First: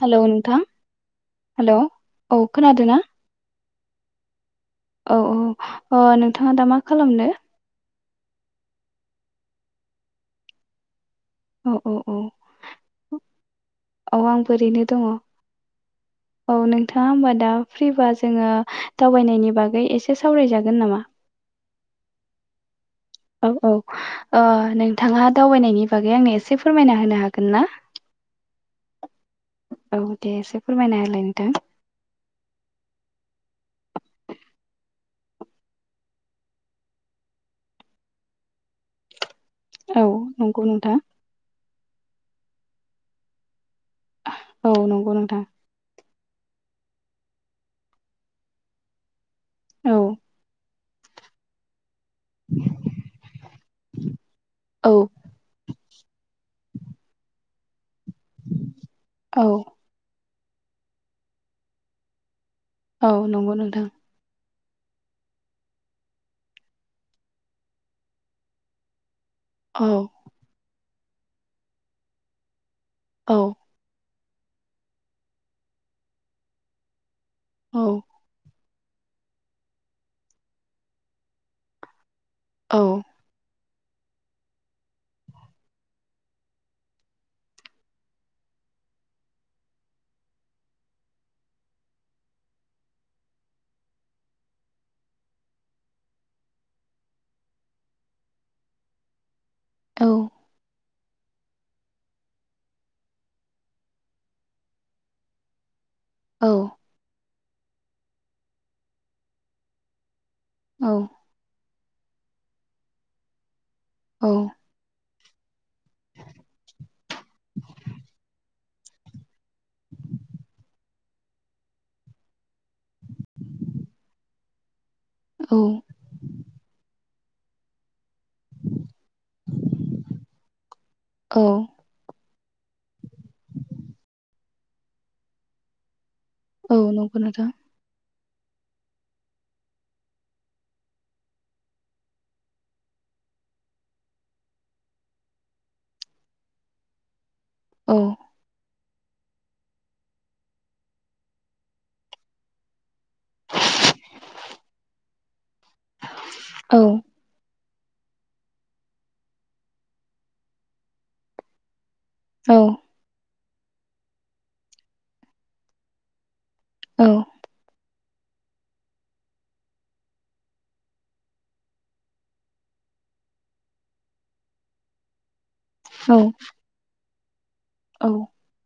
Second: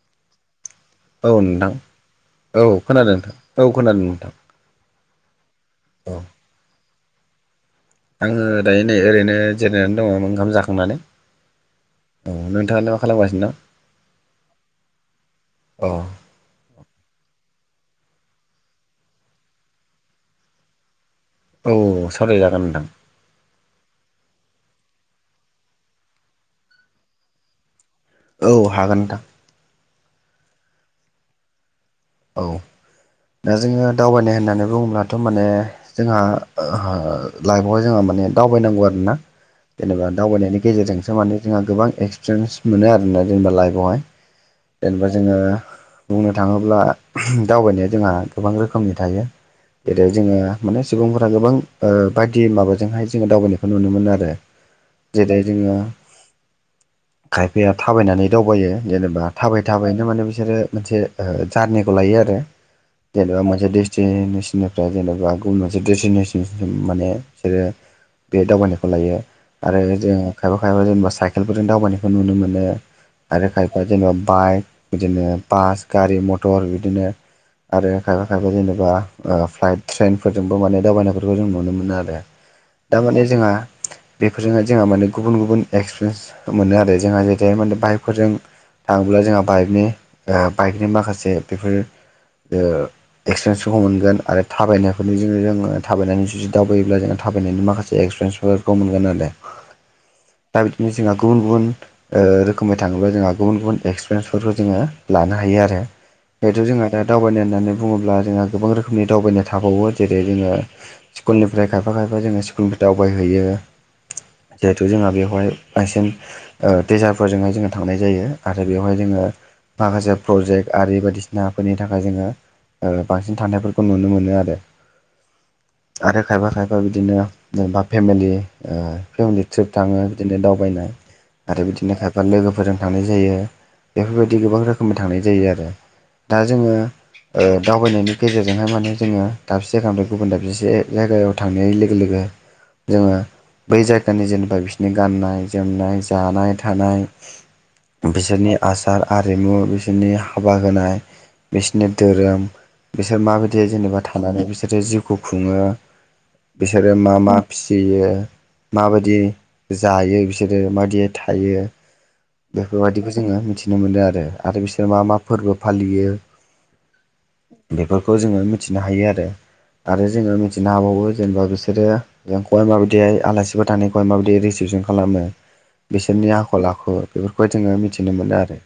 Hello नोंथां औ नोंथां हेलौ औ खोनादों नोंथां औ खोनादों नोंथां औ औ ओ नोंथाङा दा मा खालामनो? आङो दायो नै ओरैनो जिरायनानै दङ ओंखाम जाखांनानै औ नोंथाङा दा मा खालामगासिनो दं औ आंबो ओरैनो दङ अह औ नोंथाङा होमबा दा फ्रिबा जोङो दावबायनायनि बागै एसे सावरायजागोन नामा? औ सावरायजागोन नोंथां ओम औ ओह नोंथाङा दावबायनायनि बागै आंनो एसे फोरमायना होनो हागोन ना? औ हागोन नोंथां औ दे एसे फोरमायनाहोलाय नोंथां। औ दा जोङो दावबायनाय होननानै बुङोब्लाथ' माने जोंहा ओह लाइफआवहाय जोंहा माने दावबायनांगौ आरोना औ जेनेबा दावबायनायनि नंगौ नोंथां गेजेरजोंसो माने जोंहा गोबां एक्सप्रेन्स मोनो आरोना जेनेबा लाइफआवहाय। औ जेनबा नंगौ जोङो नोंथां बुंनो थाङोब्ला दावबायनाया जोंहा गोबां रोखोमनि थायो जेरै औ जोङो माने सुबुंफोरा गोबां ओ बायदि माबाजोंहाय जोङो दावबायनायखौ नुनो मोनो आरो औ जेरै जोङो खायफाया थाबायनानै दावबायो जेनेबा औ थाबाय थाबायनो माने बिसोरो मोनसे ओह जारनिखौ लायो आरो औ जेनेबा नंगौ मोनसे नोंथां दिस्ति नेसननिफ्राय जेनबा गुबुन मोनसे देस्टिनेसनसिम माने बिसोरो बे दावबायनायखौ लायो। आरो औ जों खायफा खायफा जेनेबा साइकेलफोरजों दावबायनायखौ नुनो मोनो औ आरो खायफ दा जेनेबा बाइक बिदिनो बास गारि मथर बिदिनो औ आरो खायफा खायफा जेनेबा ओह फ्लाइट ट्रेनफोरजोंबो माने दावबायनायफोरखौ जों नुनो मोनो आरो औ दामाने जोंहा बेफोरजोंहाय जोंहा माने गुबुन गुबुन एक्सप्रेन्स मोनो आरो जोंहा जेरैहाय माने बाइकफोरजों थाङोब्ला जोंहा बाइकनि ओ बाइकनि माखासे बेफोर ओह एक्सप्रेन्सफोरखौ मोनगोन आरो थाबायनायफोरनिजोंनो जोङो थाबायनानै जुदि दावबायोब्ला जोङो थाबायनायनि माखासे एक्सप्रेन्स वेदखौ मोनगोन आरो औ दा बिदिनो जोंहा गुबुन गुबुन ओ रोखोमै थाङोब्ला जोंहा गुबुन गुबुन एक्सप्रेन्सफोरखौ जोङो लानो हायो आरो। बेथ' जोंहा दा दावबायनाय होननानै बुङोब्ला जोंहा गोबां रोखोमनि दावबायनाय थाबावो जेरै जोङो औ स्कुनिफ्राय खायफा खायफा जोङो स्कुलनिफाय दावबायहैयो औ जेहेथु जोंहा बेवहाय बांसिन ओ तिचारफोरजोंहाय जोङो थांनाय जायो आरो बेवहाय जोङो माखासे प्रजेक्ट आरि बायदिसिना नाफोरनि थाखाय जोङो ओह बांसिन थांनायफोरखौ नुनो मोनो आरो औ आरो खायफा खायफा बिदिनो अबा फेमेलि ओह फेमिलि ट्रिप थाङो बिदिनो दावबायनाय औ आरो बिदिनो खायफ बा लोगोफोरजों थांनाय जायो बेफोरबायदि गोबां रोखोमनि थांनाय जायो आरो। दा जोङो औ नंगौ ओ नोंथां दावबायनायनि गेजेरजोंहाय माने जोङो दाबसे जायगानिफ्राय गुबुन दाबसे जायगायाव थांनाय लोगो लोगो जोङो बै जायगानि जेनेबा बिसनि गाननाय जोमनाय जानाय थानाय औ बिसोरनि आसार आरिमु बिसोरनि हाबा होनाय बिसोरनि धोरोम बिसोर माबायदि जेनेबा थानानै बिसोरो जिउखौ खुङो औ बिसोरो मा मा फिसियो माबायदि जायो बिसोरो माबायदि थायो औ बेफोरबायदिखौ जोङो मिथिनो मोनो आरो आरो बिसोर मा-मा फोरबो फालियो औ बेफोरखौ जोङो मिथिनो हायो आरो आरो जोङो मिथिनो हाबावो जेनेबा बिसोरो जोंखौहाय माबायदिहाय आलासिफोर थानायखौहाय माबायदि रिसिपसन खालामो औ बिसोरनि आखल आखु बेफोरखौहाय जोङो औ मिथिनो मोनो आरो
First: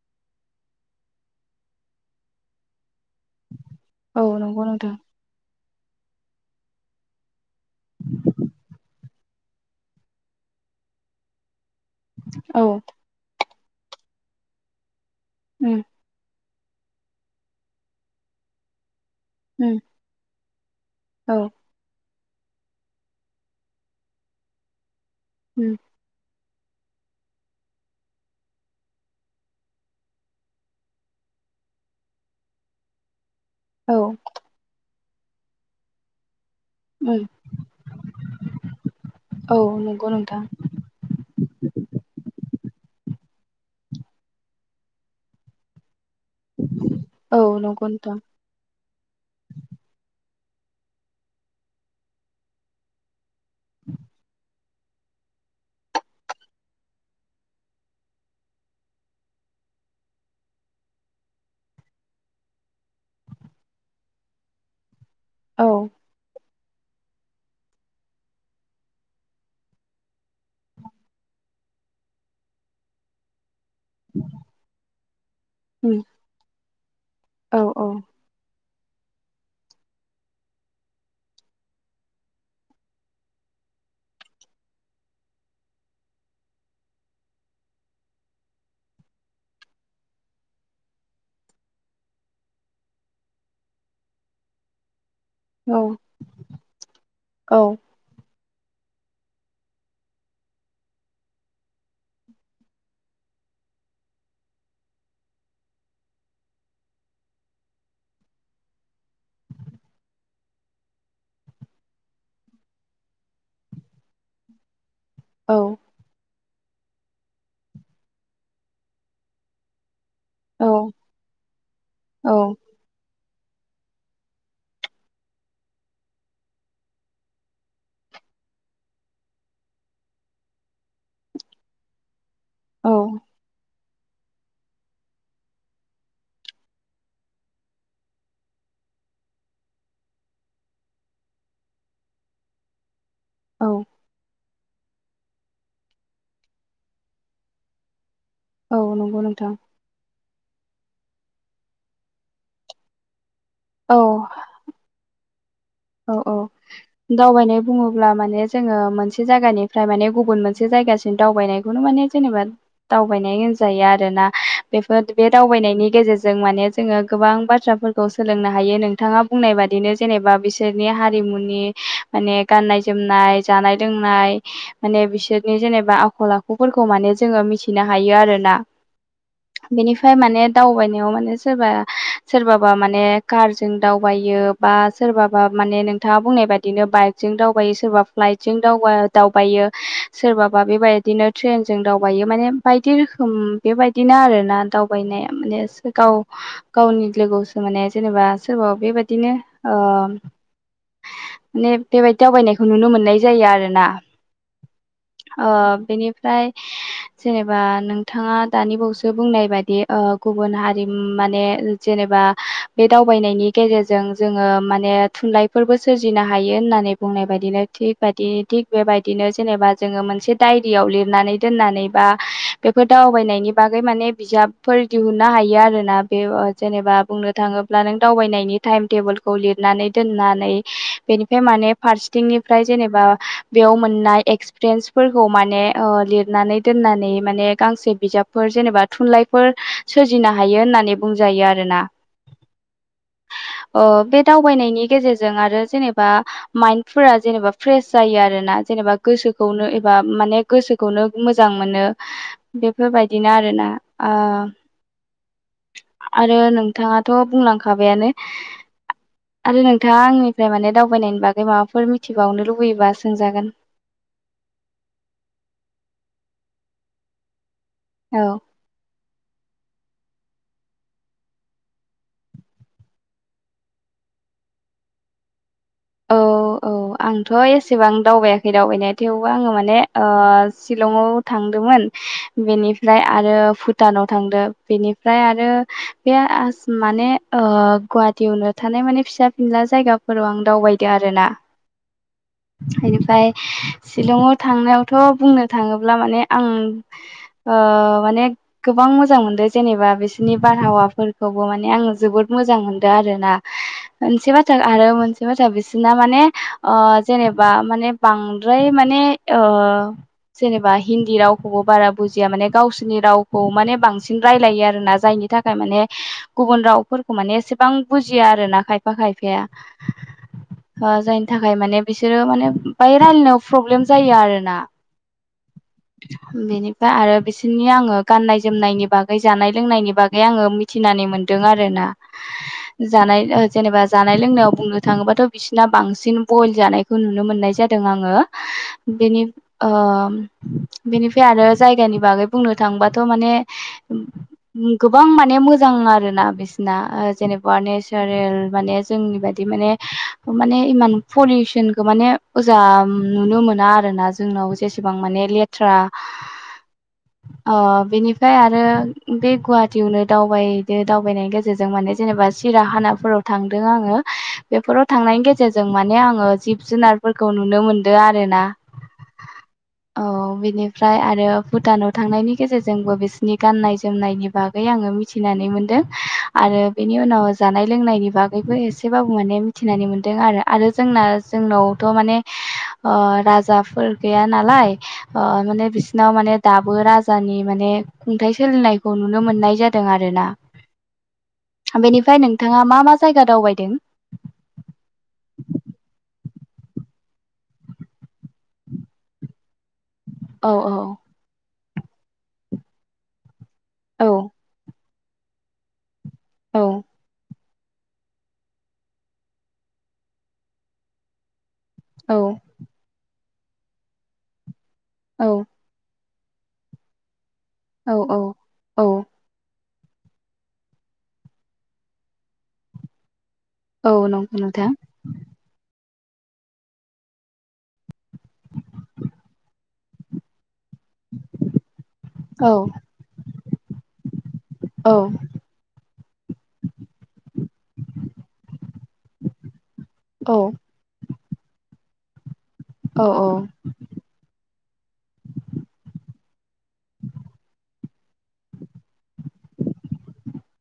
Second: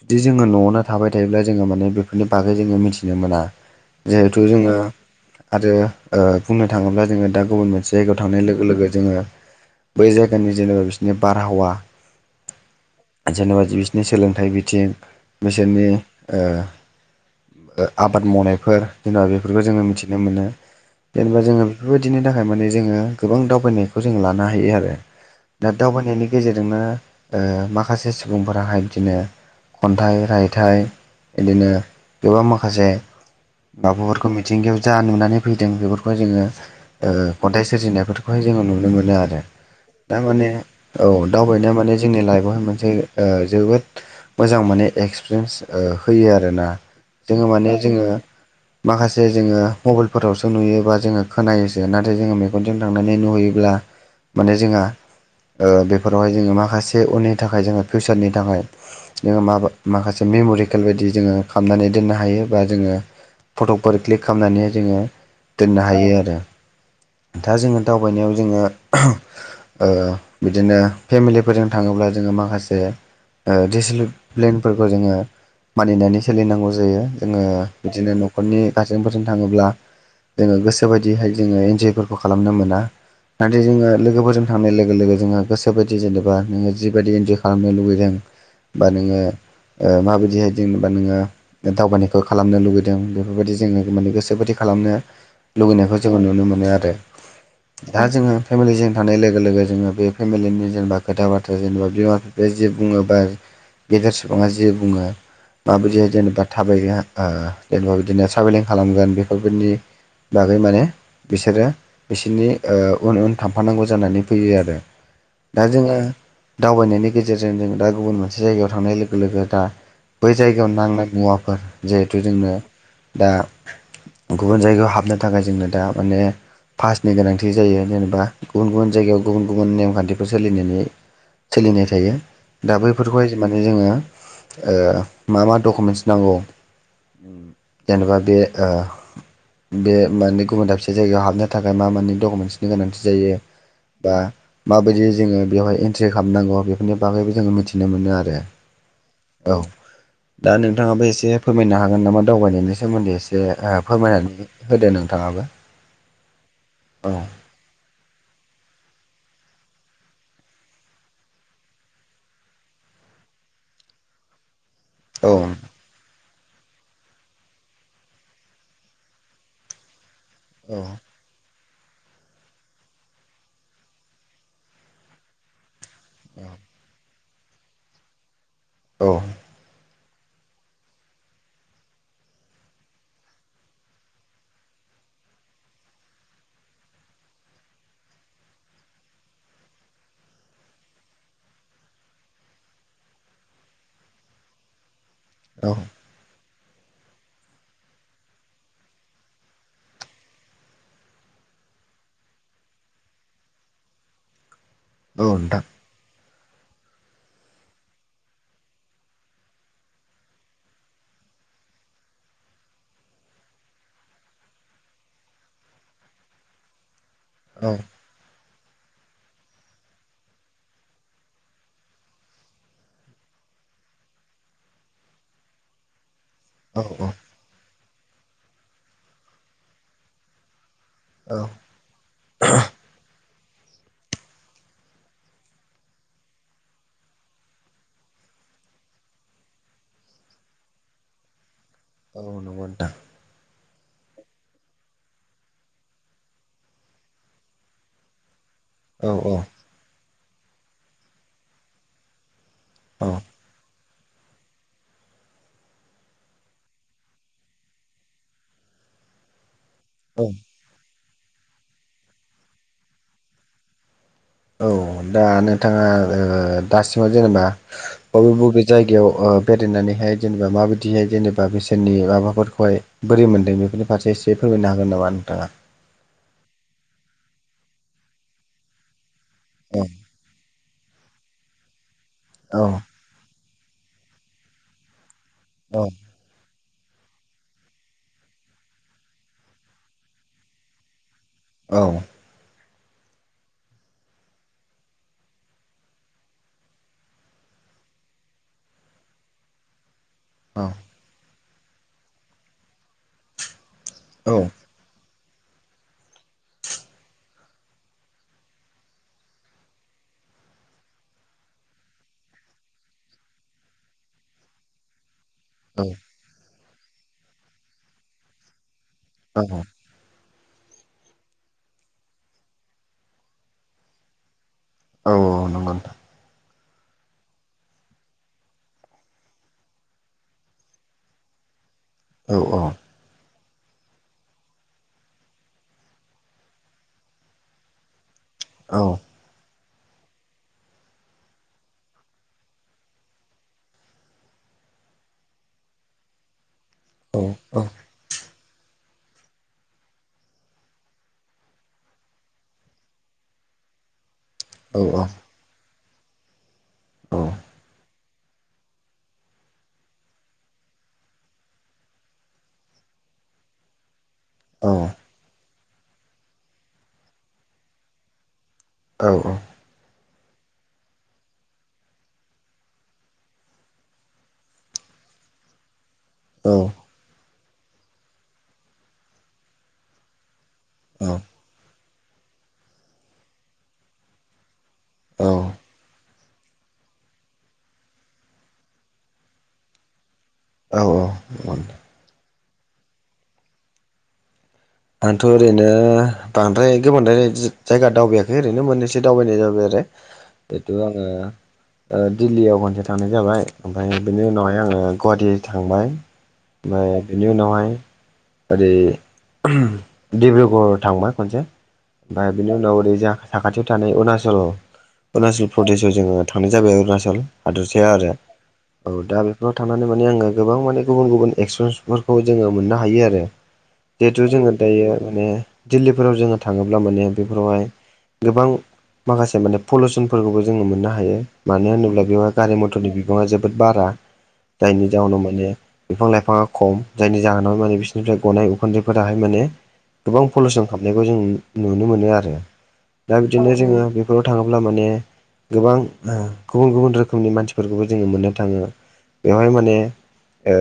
जुदि जोङो न'आवनो थाबाय थायोब्ला जोङो माने बेफोरनि बागै जोङो मिथिनो मोना औ जिहेथु नंगौ जोङो नोंथां आरो ओ बुंनो थाङोब्ला जोङो दा गुबुन मोनसे जायगायाव थांनाय लोगो-लोगो जोङो बै जायगानि जेनेबा बिसनि बारहावा औ जेनेबा बिसोरनि सोलोंथाइ बिथिं उम बिसोरनि ओ ओ‌ आबाद मावनायफोर जेन'बा बेफोरखौ उम जोङो मिथिनो मोनो औ जेनेबा जोङो बेफोरबायदिनि थाखाय माने जोङो गोबां दावबायनायखौ जों लानो हायो आरो। दा उम दावबायनायनि गेजेरजोंनो ओ माखासे सुबुंफोराहाय बिदिनो खन्थाइ रायथाइ बिदिनो गोबां माखासे औ बाबुफोरखौ मिथिंगायाव जा नुनानै फैदों बेफोरखौ जोङो ओ उम खन्थाइ सोरजिनायफोरखौहाय जोङो नुनो मोनो आरो। औ नंगौ नोंथां थारमाने औ दावबायनाया माने जोंनि लाइफआवहाय मोनसे ओ जोबोद मोजां माने एक्सपिरियेन्स ओ होयो आरोना औ जोङो माने नंगौ जोङो नोंथां माखासे जोङो मबाइलफोरावसो नुयोबा जोङो खोनायोसो नाथाय जोङो मेगनजों थांनानै नुहैयो अब्ला माने जोंहा ओ बेफोरावहाय जोङो माखासे उननि थाखाय जोङो फिउसारनि थाखाय जोङो मा माखासे मेम'रि सकेल बायदि जोङो खालामनानै दोननो हायो बा जोङो फट'फोर क्लिक खालामनानै जोङो औ दोननो हायो आरो दा जोङो दावबायनायाव जोङो ओ बिदिनो फेमिलिफोरजों थाङोब्ला जोङो माखासे ओ डिसिप्लेनफोरखौ जोङो उम मानिनानै सोलिनांगौ जायो जोङो औ औ बिदिनो न'खरनि गारजेनफोरजों थाङोब्ला जोङो गोसोबायदिहाय जोङो इन्जयफोरखौ खालामनो मोना। नाथाय जोङो लोगोफोरजों थांनाय लोगो-लोगो जोङो गोसोबायदि जेनेबा नोङो जिबायदि इन्जय खालामनो लुबैदों। बा नोङो ओ माबायदिहाय जेनबा नोङो दावबायनायखौ खालामनो लुगैदों बेफोरबायदि जोङो माने गोसोबायदि खालामनो औ लुगैनायखौ जोङो नुनो मोनो आरो। औ। दा जोङो फेमिलिजों थानाय लोगो-लोगो जोङो बे फेमिलिनि जेनेबा खोथा बाथ्रा जेनेबा बिमा-बिफा बे जे बुङो बा गेजेर सुबुङा जे बुङो माबायदि जेनेबा थाबायगोन ओ जेनेबा बिदिनो ट्राभेलिं खालामगोन बेफोरफोरनि बागै माने बिसोरो बिसोरनि ओ उन-उन थांफानांगौ जानानै फैयो आरो, औ दा जोङो दावबायनायनि गेजेरजों जों दा गुबुन मोनसे जायगायाव थांनाय लोगो-लोगो दा बै औ जायगायाव नांनाय मुवाफोर जिहेथु जोंनो दा गुबुन जायगायाव हाबनो थाखाय जोंनो दा माने पासनि गोनांथि जायो जेनेबा गुबुन-गुबुन जायगायाव गुबुन-गुबुन नेमखान्थिफोर सोलिनानै सोलिनाय थायो दा औ बैफोरखौहाय माने जोङो ओ मा-मा डकुमेन्टस नांगौ? जेनेबा बे ओ बे माने गुबुन दाबसे जायगायाव हाबनो थाखाय मा मानि डकुमेन्टसनि गोनांथि जायो। औ बा माबायदि जोङो बेवहाय एन्ट्रि खालामनांगौ बेफोरनि बागैबो जोङो मिथिनो मोनो आरो। औ नंगौ नोंथां। औ दा नोंथाङाबो एसे फोरमायनो हागोन नामा? दावबायनायनि सोमोन्दै एसे औ फोरमायनानै होदो नोंथाङाबो औ औ औ दावबायनाय बुङोब्ला माने जोङो मोनसे जायगानिफ्राय माने गुबुन मोनसे जायगासिम दावबायनायखौनो माने जेनेबा दावबायनाय होनजायो आरोना बेफोर बे दावबायनायनि गेजेरजों जों माने जोङो गोबां बाथ्राफोरखौ सोलोंनो हायो नोंथाङा बुंनाय बादिनो जेनेबा औ बिसोरनि हारिमुनि माने गाननाय जोमनाय जानाय लोंनाय माने बिसोरनि जेनेबा आखल औ आखुफोरखौ माने जोङो मिथिनो हायो आरोना। औ। बेनिफ्राय माने दावबायनायाव माने सोरबा सोरबाबा माने कारजों दावबायो बा सोरबा माने नोंथाङा बुंनाय बायदिनो बाइकजों दावबायो सोरबा फ्लाइटजों दावबायो सोरबाबा बेबायदिनो ट्रेनजों दावबायो माने बायदि रोखोम बेबायदिनो आरो ना दावबायनाया माने औ गाव गावनि लोगोआवसो माने जेनेबा सोरबा बेबायदिनो ओ माने बेबायदि दावबायनायखौ नुनो मोननाय जायो आरो ना। ओ नोंथां बेनिफ्राय जेनेबा नोंथाङा दानि बावसो बुंनाय बायदि ओ गुबुन हारिम माने जेनेबा बे दावबायनायनि गेजेरजों जोङो माने थुनलाइफोरबो सोरजिनो हायो होननानै बुंनाय बायदिनो औ थिग बादि थिग बेबायदिनो जेनेबा जोङो मोनसे डायरियाव लिरनानै दोननानै बा बेफोर दावबायनायनि बागै माने बिजाबफोर दिहुननो हायो आरोना बे ओ औ जेनेबा औ बुंनो थाङोब्ला नों दावबायनायनि टाइम टेबोलखौ लिरनानै दोननानै औ बेनिफ्राय माने फारसेथिंनिफ्राय जेनेबा बेयाव मोननाय एक्स पेरेन्सफोरखौ माने ओ लिरनानै दोननानै माने गांसे बिजाबफोर जेनेबा थुनलाइफोर सोरजिनो हायो होननानै बुंजायो आरोना औ नंगौ नोंथां ओ बे दावबायनायनि गेजेरजों आरो जेनेबा माइन्दफोर जेनेबा फ्रेस जायो आरोना जेनेबा औ औ गोसोखौनो बा माने गोसोखौनो मोजां मोनो औ बेफोरबायदिनो आरोना ओ आरो नोंथाङाथ' बुंलांखाबायानो आरो नों थाङा औ आंनिफ्राय माने दावबायनायनि बागै माबाफोर मिथिबावनो लुबैयोबा सोंजागोन औ दा नोंथाङा ओ दासिमाव जेनेबा औ बबे बबे जायगायाव ओ बेरायनानैहाय जेनेबा माबायदिहाय जेनेबा बिसोरनि माबाफोरखौहाय बोरै मोनदों बेफोरनि फारसे एसे फोरमायनो हागोन नामा नोंथाङा औ औ आंथ' एसेबां दावबायाखै दावबायनाया थेवबो आङो माने औ ओ सिलंआव थांदोंमोन औ बेनिफ्राय आरो भुटानाव थांदों बेनि फ्राय आरो औ बे ओस माने ओ गुवाहाटियावनो थानाय माने फिसा फिनला जायगाफोराव आं दावबाय दो आरोना। औ इनिफ्राय सिलंआव थांनायावथ' बुंनो थाङोब्ला माने आं ओ माने गोबां मोजां मोनदों जेनेबा बिस नि औ बारहावाफोरखौबो माने आङो जोबोद मोजां मोनदों आरोना औ मोनसे बाथ्रा आरो मोनसे [unintelligible] ना माने ओ जेनेबा माने बांद्राय माने ओ जेनेबा हिन्दी रावखौबो बारा बुजिया माने गावसोरनि रावखौ माने बांसिन रायलायो आरोना जायनि था गाय माने गुबुन रावफोरखौ माने एसेबां बुजिया आरो ना खायफा औ खायफाया औ ओ जायनि थाखाय माने बिसोरो माने बाय रायलायनायाव प्रब्लेम जायो आरो ना। औ औ नंगौ नोंथां। बेनिफ्राय आरो बिसोरनि आङो गाननाय जोमनायनि बागै जानाय लोंनायनि बागै आङो मि थिनानै मोन्दों आरो ना। औ औ जानाय ओ जेनेबा जानाय लोंनायाव बुंनो थाङोबाथ' बिसिना बांसिन बयल जानायखौ नुनो मोननाय जादों आङो औ बेनि ओ‌ बेनिफाय आरो जायगानि बागै बुंनो थांबाथ' माने गोबां माने मोजां आरोना बिस ना ओ जेनेबा नेचारेल माने जोंनि बायदि माने माने इमान पलिउसनखौ माने ओजा नुनो मोना आरोना। जोंनाव औ जेसेबां माने लेथ्रा ओ‌ बेनि फ्राय आरो बे गुवाहाटियावनो दावबायदो दावबायनायनि गेजेरजों माने जेनेबा सिराखानाफोराव थांदों आङो औ बेफोराव थांनायनि गेजेरजों माने आङो जिब जुनारफोरखौ नुनो मोनदों आरो ना औ औ औ बेनिफ्राय आरो भुटानाव थांनायनि गेजेरजोंबो बिसिनि गाननाय जोमनायनि। बागै आंङो मिथिनानै मोनदों। आरो बेनि उनाव जानाय लोंनायनि बागैबो एसे बाबु माने मिथिनानै मोनदों आरो आरो जोंना। जोंनावथ' माने ओ‌ राजाफोर गैया नालाय अ माने बिसिना माने दाबो राजानि माने खुंथाइ सोलिनायखौ नुनो मोननाय जादों आरो ना औ औ बेनिफ्राय नोंथांङा मा मा जायगा दावबायदों। आंथ' ओरैनो बांद्राय गोबां जायगा दावबाययाखै ओरैनो मोननैसो दावबायनाय जाबाय आरो औ जिथु आंङो दिल्लीयाव खनसे थांनाय जाबाय ओमफ्राय औ बिनि उनावहाय आःङो गुवाटि थांबाय। औ ओमफाय बिनि उनावहाय ओरै डिब्रुगर थांबाय खनसे औ ओमफ्राय बिनि उनाव ओरै जा साखाथियाव थानाय अरुणाचल औ अरुणाचल प्रदेशआव जोङो थांनाय जाबाय अरुणाचल हादरसाया औ आरो औ औ दा बे बेयाव थांनानै माने आंङो गोबां माने गुबुन गुबुन एक्सपिरियेन्सफोरखौ जोंङो मोननो हायो आरो औ जिहेथु नंगौ जोंङो नोंथां दायो माने दिल्लीफोराव जोंङो थाङोब्ला माने बेफोरावहाय गोबां माखासे माने पलिसनफोरखौबो जोंङो मोननो हायो। हायो मानो होनोब्ला बेयावाय औ गारि मथरनि बिबांङा जोबोद बारा जायनि औ जाउनाव माने बिफां लाइफाङा खम जायनि जाहोनावहाय माने बिसोरनिफ्राय गनाय उखुन्दैफोराहाय माने गोबां औ पलिउसन हाबनायखौ जों नुनो मोनो आरो औ दा बिदिनो जोंङो बे बेवाव थाङोब्ला माने गोबां गुबुन गुबन रोखोमनि मानसि बेफोरखौबो जोङो मोननो थांङो बेवहाय माने ओ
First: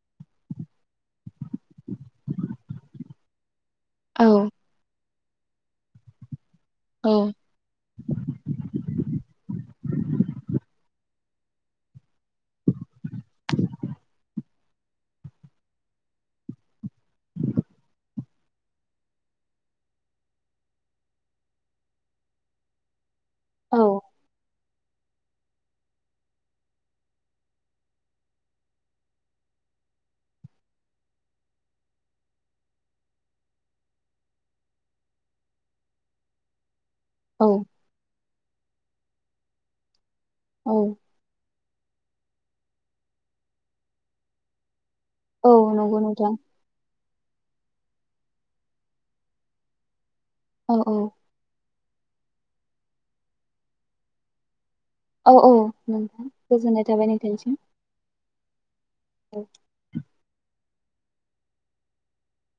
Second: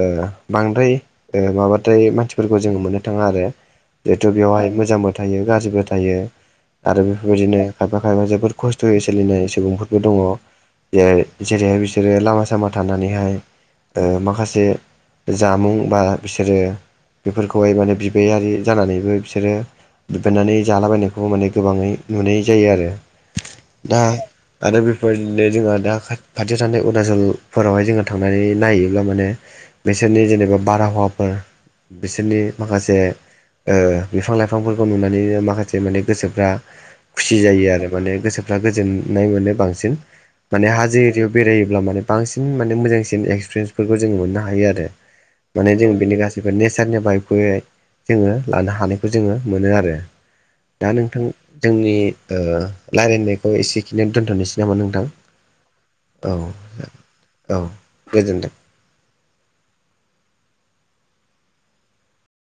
बांद्राय ओ माबाथाय मानसिफोरखौ जोंङो मोननो थांङा आरो औ जिहेथु बेवहाय मोजांबो थायो गाज्रिबो थायो। आरो बेफोरबायदिनो खायफा खायफा जोबोद खस्थ'यै सोलिनाय सुबुंफोरबो दङ' जे जेरैहाय बिसोरो लामा सामा थानानैहाय ओ‌ माखासे जामुं बा बिसोरो बेफोरखौहाय माने बिबायारि जानानैबो बिसोरो बिबायनानै जालाबायनायखौ माने गोबाङै नुनाय जायो आरो औ दा आरो बेफोरदिनो जोंहा दा खा खाथियाव थानाय अरुणाचलफोरावहाय जोंङो थांनानै नायोब्ला माने बिसोरनि जेनेबा बारहावाफोर बिसोरनि माखासे ओ बिफां लाइफांफोरखौ नुनानैनो माखासे माने गोसोफ्रा खुसि जायो आरो माने गोसोफ्रा गोजोननाय मोनो बांसिन औ माने हाजो एरियायाव बेरायोब्ला माने बांसिन माने मोजांसिन एक्सपिरियेन्सफोरखौ जोंङो मोननो हायो आरो औ माने जों नंगौ बेनि नोंथां गासैबो नेचारनिफायबो जोंङो लानो हानायखौ जोङो मोनो आरो औ दा औ नोंथां जोंनि ओ रायजलायनायखौ एसेखिनियाव दोन्थ'नोसै नामा नोंथां? औ औ नोंथां औ गोजोननाय थाबाय औ नोंखसिम गोजोन्थों औ।